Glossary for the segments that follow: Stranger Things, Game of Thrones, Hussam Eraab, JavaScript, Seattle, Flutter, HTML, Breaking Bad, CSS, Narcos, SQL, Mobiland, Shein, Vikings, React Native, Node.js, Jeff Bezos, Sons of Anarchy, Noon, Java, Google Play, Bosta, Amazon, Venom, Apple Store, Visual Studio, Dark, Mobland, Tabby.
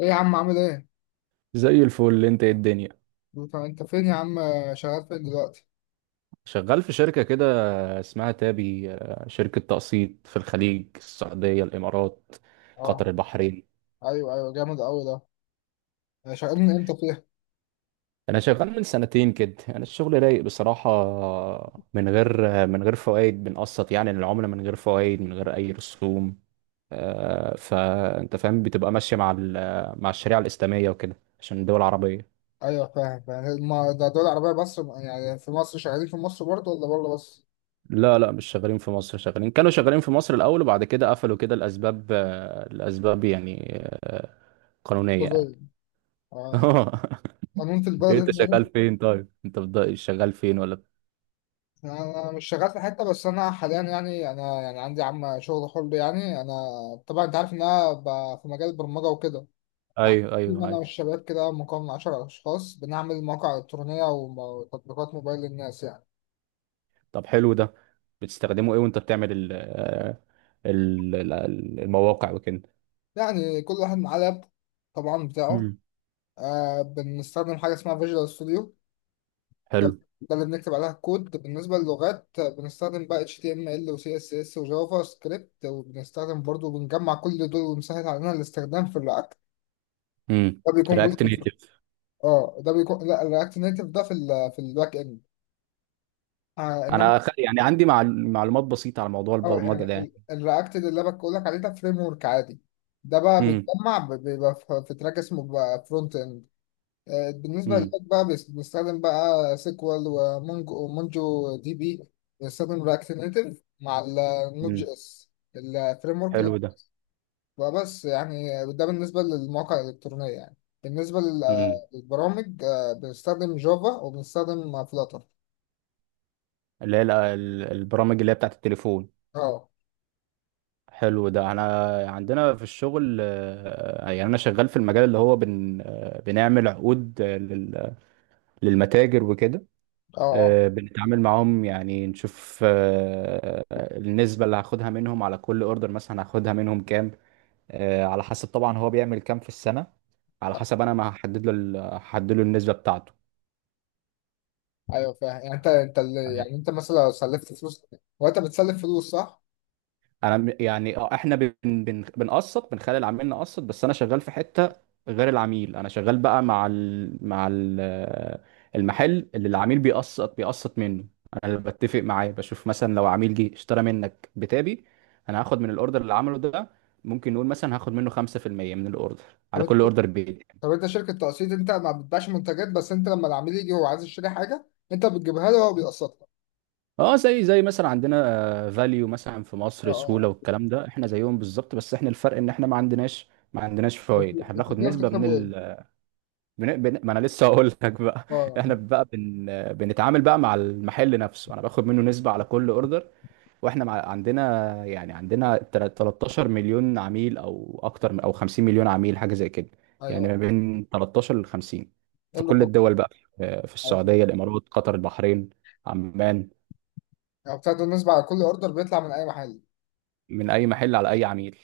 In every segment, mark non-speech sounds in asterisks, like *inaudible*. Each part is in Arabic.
ايه يا عم عامل ايه؟ زي الفل. انت ايه الدنيا؟ انت فين يا عم. شغال فين دلوقتي؟ شغال في شركة كده اسمها تابي، شركة تقسيط في الخليج، السعودية الإمارات قطر اه. البحرين. ايوه، ايوه، جامد قوي ده. يعني شغال من امتى فيها؟ أنا شغال من سنتين كده. أنا الشغل رايق بصراحة، من غير فوائد، بنقسط يعني للعملة من غير فوائد، من غير أي رسوم. فأنت فاهم بتبقى ماشية مع مع الشريعة الإسلامية وكده، عشان الدول العربية. ايوه، فاهم فاهم. ما ده دول عربية، بس يعني في مصر شغالين في مصر برضه ولا بره بس؟ لا لا، مش شغالين في مصر. كانوا شغالين في مصر الأول، وبعد كده قفلوا كده. الأسباب، يعني آه، قانونية يعني. كله. *laughs* اه. قانون في البلد إيه، هنا أنت لازم. شغال فين طيب؟ أنت شغال فين ولا؟ يعني انا مش شغال في حتة، بس انا حاليا، يعني انا يعني عندي عم شغل حر يعني انا. طبعا انت عارف ان انا في مجال البرمجة وكده. أيوه، أيوه، تيم انا أيوه. والشباب كده مكون من 10 اشخاص، بنعمل مواقع الكترونية وتطبيقات موبايل للناس يعني. طب حلو ده. بتستخدمه إيه وأنت بتعمل ال آه، ال- ال- ال- المواقع وكده؟ يعني كل واحد معاه لاب طبعا بتاعه. مم. بنستخدم حاجة اسمها فيجوال ستوديو. حلو. ده ده اللي بنكتب عليها الكود. بالنسبة للغات، بنستخدم بقى HTML و CSS و JavaScript، وبنستخدم برضو بنجمع كل دول ومسهل علينا الاستخدام في الرياكت. امم. ده بيكون رياكت جزء. نيتف؟ اه ده بيكون، لا الرياكت نيتف ده في في الباك اند. انما. أنا يعني عندي معلومات بسيطة على موضوع اه يعني البرمجة ده يعني. الرياكت ده اللي انا بقول لك عليه ده فريم ورك عادي. ده بقى امم. بيتجمع، بيبقى في تراك اسمه فرونت اند. بالنسبة امم. للباك بقى، بنستخدم بقى سيكوال ومونجو ومونجو دي بي. بنستخدم رياكت نيتف مع النوت أمم. جي اس الفريم ورك. حلو. وبس يعني، ده بالنسبة للمواقع الإلكترونية يعني. بالنسبة ده للبرامج، بنستخدم جافا وبنستخدم فلاتر. اللي هي البرامج اللي هي بتاعت التليفون. اه حلو ده. انا عندنا في الشغل، يعني انا شغال في المجال اللي هو بن آه، بنعمل عقود للمتاجر وكده. اه اه. بنتعامل معاهم، يعني نشوف النسبة اللي هاخدها منهم على كل اوردر. مثلا هاخدها منهم كام؟ على حسب طبعا هو بيعمل كام في السنة. على آه. حسب انا، ما هحدد له هحدد له النسبة بتاعته. ايوه فاهم. يعني يعني انت مثلا لو سلفت فلوس، وانت بتسلف فلوس صح؟ انا يعني اه، احنا بن بن بنقسط، بنخلي العميل نقسط. بس انا شغال في حته غير العميل. انا شغال بقى المحل اللي العميل بيقسط منه. انا اللي بتفق معاه، بشوف مثلا لو عميل جه اشترى منك بتابي، انا هاخد من الاوردر اللي عمله ده. ممكن نقول مثلا هاخد منه 5% من الاوردر، طب على انت كل اوردر بيجي. طب انت شركه تقسيط. انت ما بتبيعش منتجات، بس انت لما العميل يجي هو عايز يشتري حاجه، انت بتجيبها له وهو بيقسطها. اه زي مثلا عندنا فاليو مثلا في اه مصر، اه سهوله اه. والكلام ده، احنا زيهم بالظبط. بس احنا الفرق ان احنا ما عندناش، فوائد. احنا انتوا بناخد كده نسبه من بتكسبوا ايه؟ ما انا لسه هقول لك بقى. اه *laughs* اه. احنا بقى بنتعامل بقى مع المحل نفسه. انا باخد منه نسبة على كل اوردر. واحنا عندنا، يعني عندنا 13 مليون عميل، او 50 مليون عميل، حاجة زي كده. يعني ايوه، ما بين 13 ل 50، ايه في اللي كل طب. الدول بقى، في ايوه، السعودية الامارات قطر البحرين عمان. يعني بتاخدوا النسبه على كل اوردر بيطلع من اي محل، من اي محل، على اي عميل،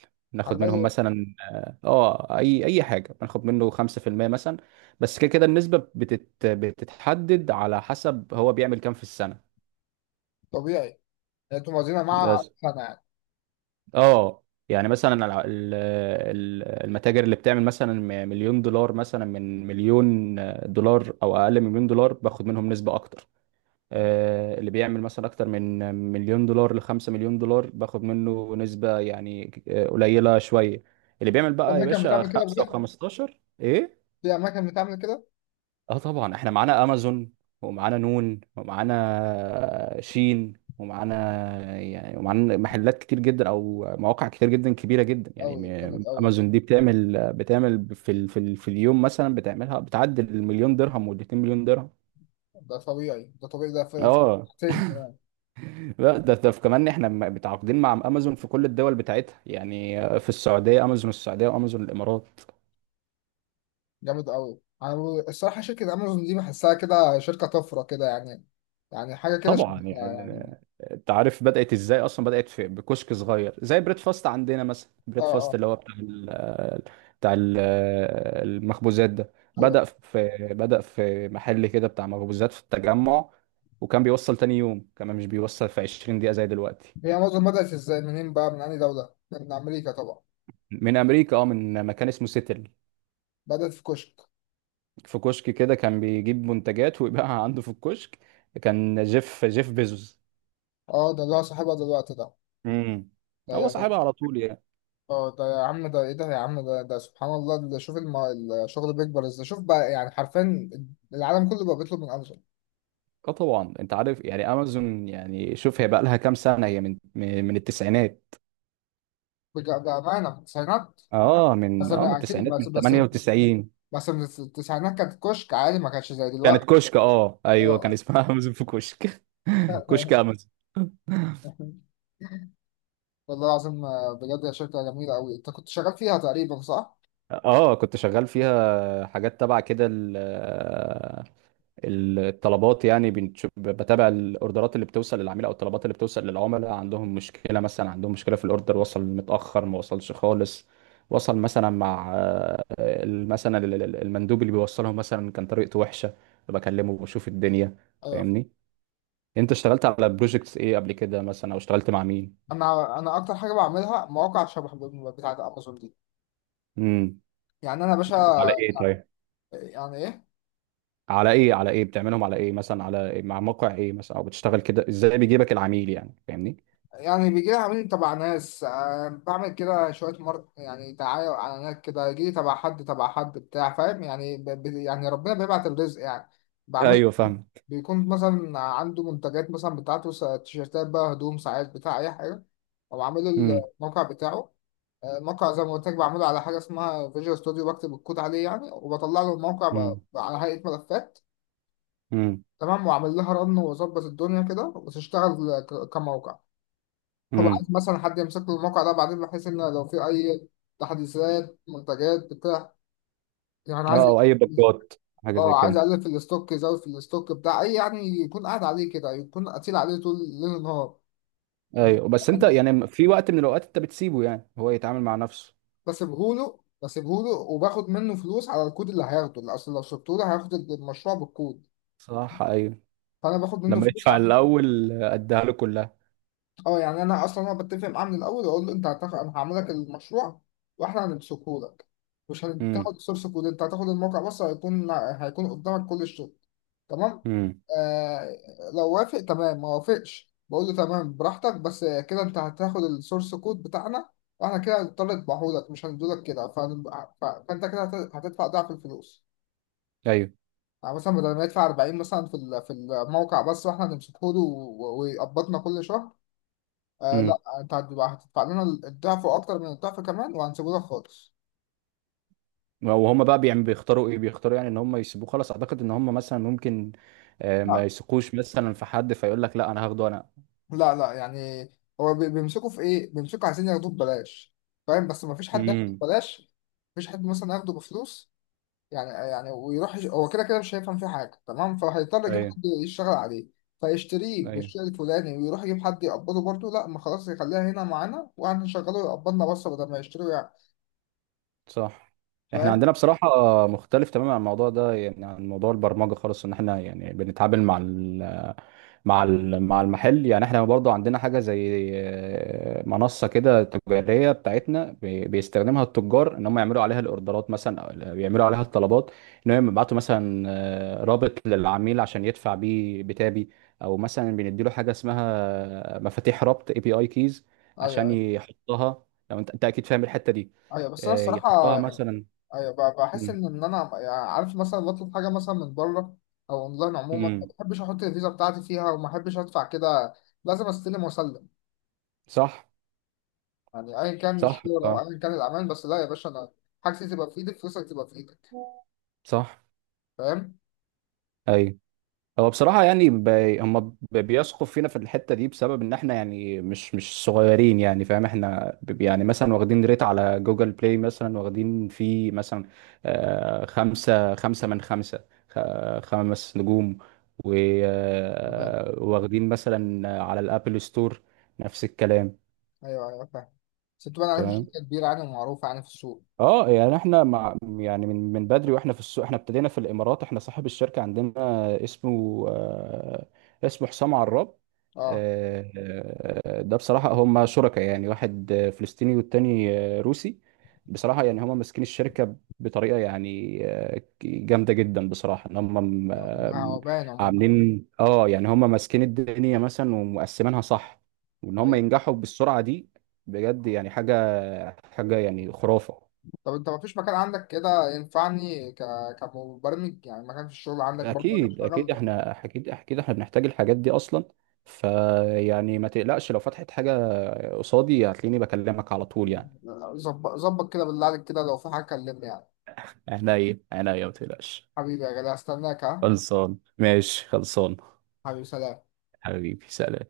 على ناخد منهم اي. مثلا اي حاجه بناخد منه 5% مثلا. بس كده كده النسبه بتتحدد على حسب هو بيعمل كام في السنه طبيعي. يعني انتوا موازينها مع بس. سنه يعني. اه يعني مثلا المتاجر اللي بتعمل مثلا مليون دولار مثلا، من مليون دولار او اقل من مليون دولار، باخد منهم نسبه اكتر. اللي بيعمل مثلا اكتر من مليون دولار لخمسة مليون دولار، باخد منه نسبة يعني قليلة شوية. اللي بيعمل في بقى يا اماكن باشا بتعمل كده خمسة بجد، وخمستاشر ايه. في اماكن بتعمل كده. اه طبعا، احنا معانا امازون، ومعانا نون، ومعانا شين، ومعانا يعني، ومعانا محلات كتير جدا او مواقع كتير جدا، كبيره جدا يعني. قوي، جامد قوي. امازون دي بتعمل في ال في, ال في اليوم مثلا بتعملها بتعدي المليون درهم والاتنين مليون درهم. ده طبيعي، ده طبيعي، ده في اه حاجتين كمان. لا، ده كمان، احنا متعاقدين مع امازون في كل الدول بتاعتها. يعني في السعوديه، امازون السعوديه وامازون الامارات. جامد قوي. انا الصراحه شركه امازون دي بحسها كده شركه طفره كده يعني. يعني حاجه كده طبعا يعني. يعني. انت عارف بدات ازاي اصلا؟ بدات في بكشك صغير، زي بريد فاست عندنا مثلا. اه بريد فاست اه. اللي هو بتاع المخبوزات ده. ايوه. بدا في محل كده بتاع مخبوزات في التجمع. وكان بيوصل تاني يوم، كمان مش بيوصل في 20 دقيقه زي دلوقتي. هي معظم، بدأت ازاي منين بقى، من أنهي دولة؟ من أمريكا طبعا. من امريكا، اه، من مكان اسمه سيتل. بدأت في كشك. في كشك كده، كان بيجيب منتجات ويبيعها عنده في الكشك. كان جيف بيزوس. اه ده اللي هو صاحبها دلوقتي ده. امم. هو ده- صاحبها على طول يعني. اه ده يا عم، ده ايه ده يا عم، ده سبحان الله. ده شوف الشغل بيكبر ازاي. شوف بقى يعني حرفيا، العالم كله بقى بيطلب من امازون. اه طبعا، انت عارف يعني امازون، يعني شوف، هي بقى لها كام سنه؟ هي من التسعينات. بأمانة في التسعينات. اه، بس من أنا أكيد، التسعينات، بس من بس 98. بس من التسعينات كانت كشك عادي، ما كانش زي كانت دلوقتي. كشك. اه ايوه، كان اه. اسمها *laughs* امازون في كشك. *laughs* آه. كشك *laughs* امازون. والله العظيم. بجد يا شركة جميلة أوي، أنت كنت شغال فيها تقريبا صح؟ اه كنت شغال فيها حاجات تبع كده، الطلبات يعني. بتابع الاوردرات اللي بتوصل للعميل، او الطلبات اللي بتوصل للعملاء. عندهم مشكله مثلا، عندهم مشكله في الاوردر: وصل متاخر، ما وصلش خالص، وصل مثلا مع مثلا المندوب اللي بيوصلهم مثلا كان طريقته وحشه. بكلمه بشوف الدنيا، ايوه. فاهمني؟ انت اشتغلت على بروجكتس ايه قبل كده مثلا، او اشتغلت مع مين؟ انا اكتر حاجه بعملها مواقع شبه بتاعت امازون دي. امم. يعني انا باشا، على ايه طيب؟ يعني ايه، على ايه على ايه بتعملهم على ايه مثلا؟ على إيه؟ مع موقع ايه مثلا، او بتشتغل كده ازاي، بيجيبك العميل يعني، فاهمني؟ يعني بيجي لي عميل تبع ناس، بعمل كده شويه مارك، يعني دعايه واعلانات كده. يجي لي تبع حد، تبع حد بتاع، فاهم يعني يعني ربنا بيبعت الرزق يعني. بعمل، ايوه فاهم. بيكون مثلا عنده منتجات مثلا بتاعته، تيشيرتات بقى، هدوم، ساعات، بتاع اي حاجه. وبعمل له امم. الموقع بتاعه. الموقع زي ما قلت لك بعمله على حاجه اسمها فيجوال ستوديو. بكتب الكود عليه يعني، وبطلع له الموقع على هيئه ملفات. امم. تمام. وعمل لها رن وظبط الدنيا كده وتشتغل كموقع. هو امم. عايز مثلا حد يمسك له الموقع ده بعدين، بحيث ان لو في اي تحديثات منتجات بتاع، يعني عايز، اه، او اي بجات، حاجه زي اه عايز كده. اقلل في الاستوك، يزود في الاستوك بتاع اي، يعني يكون قاعد عليه كده، يكون قتيل عليه طول ليل نهار. ايوه، بس انت يعني في وقت من الاوقات انت بتسيبه، يعني هو يتعامل مع نفسه؟ بسيبهوله وباخد منه فلوس على الكود اللي هياخده، اللي اصل لو سبته له هياخد المشروع بالكود. صح. ايوه. فانا باخد منه لما فلوس. يدفع الاول، اديها له كلها. اه يعني انا اصلا انا بتفق معاه من الاول، واقول له انت هتاخد، انا هعمل لك المشروع واحنا هنمسكه لك. مش امم. هتاخد السورس كود، انت هتاخد الموقع بس، هيكون قدامك كل الشغل. تمام. امم. آه. لو وافق تمام، ما وافقش بقول له تمام براحتك، بس كده انت هتاخد السورس كود بتاعنا. واحنا كده هنضطر نطبعهولك، مش هندولك كده، فانت كده هتدفع ضعف الفلوس. ايوه. يعني مثلا بدل ما يدفع 40 مثلا في في الموقع بس، واحنا هنمسكه له ويقبضنا كل شهر. آه لا، امم. انت هتبقى هتدفع لنا الضعف، واكتر من الضعف كمان، وهنسيبه لك خالص. وهم بقى بيعمل بيختاروا ايه؟ بيختاروا يعني ان هم يسيبوه خلاص؟ اعتقد ان هم مثلا ممكن ما لا يثقوش مثلا في حد، فيقول لك لا، انا هاخده انا. لا لا يعني. هو بيمسكوا في ايه، بيمسكوا عايزين ياخدوه ببلاش. فاهم، بس ما فيش حد ياخده امم. ببلاش، مفيش حد مثلا ياخده بفلوس. يعني ويروح هو كده كده مش هيفهم فيه حاجه تمام. فهيضطر يجيب ايوه، حد يشتغل عليه، فيشتريه ايوه. بالشيء الفلاني ويروح يجيب حد يقبضه برضه. لا، ما خلاص يخليها هنا معانا وهنشغله يقبضنا بس، بدل ما يشتريه يعني. صح. احنا فاهم. عندنا بصراحة مختلف تماما عن الموضوع ده، يعني عن موضوع البرمجة خالص. ان احنا يعني بنتعامل مع مع المحل. يعني احنا برضه عندنا حاجه زي منصه كده تجاريه بتاعتنا، بيستخدمها التجار ان هم يعملوا عليها الاوردرات مثلا، أو بيعملوا عليها الطلبات، ان هم يبعتوا مثلا رابط للعميل عشان يدفع بيه بتابي. او مثلا بنديله حاجه اسمها مفاتيح ربط، اي بي اي كيز، ايوه، عشان ايوه، يحطها. لو انت، اكيد فاهم الحته دي. ايوه. بس انا الصراحه، يحطها مثلا. ايوه، بحس مم. ان انا يعني عارف، مثلا بطلب حاجه مثلا من بره او اونلاين عموما، ما مم. بحبش احط الفيزا بتاعتي فيها، وما بحبش ادفع كده. لازم استلم واسلم. صح. يعني ايا كان صح. الشغل او اه. ايا كان الامان، بس لا يا باشا، انا حاجتي تبقى في ايدك، فلوسك تبقى في ايدك. صح. فاهم؟ ايوه. هو بصراحة يعني هم بيثقوا فينا في الحتة دي، بسبب إن إحنا يعني مش صغيرين. يعني فاهم، إحنا يعني مثلا واخدين ريت على جوجل بلاي مثلا، واخدين فيه مثلا خمسة من خمسة، خمس نجوم. و... فاهم. واخدين مثلا على الأبل ستور نفس الكلام. ايوه، ايوه، فاهم. بس تبقى عارف تمام. شركه كبيره يعني، ومعروفه يعني في السوق. اه يعني احنا مع، يعني من بدري واحنا في السوق. احنا ابتدينا في الامارات. احنا صاحب الشركه عندنا اسمه، اسمه حسام عراب. اه، آه، ده بصراحه هم شركاء، يعني واحد فلسطيني والتاني روسي. بصراحه يعني هم ماسكين الشركه بطريقه يعني جامده جدا بصراحه. ان هم م- ما آم، هو باين عموما. عاملين، اه يعني، هم ماسكين الدنيا مثلا ومقسمينها صح. وان هم ايوه. ينجحوا بالسرعه دي بجد، يعني حاجه، يعني خرافه. طب انت ما فيش مكان عندك كده ينفعني كمبرمج، يعني مكان في الشغل عندك برضه اجي اكيد اشتغل اكيد، احنا اكيد اكيد احنا بنحتاج الحاجات دي اصلا. فيعني ما تقلقش، لو فتحت حاجه قصادي هتلاقيني بكلمك على طول يعني. ظبط ظبط كده بالله عليك، كده لو في حاجه كلمني يعني. عينيا عينيا، ما تقلقش. حبيبي يا غالي، هستناك ها. خلصان، ماشي، خلصان. حبيبي سلام. حبيبي سلام.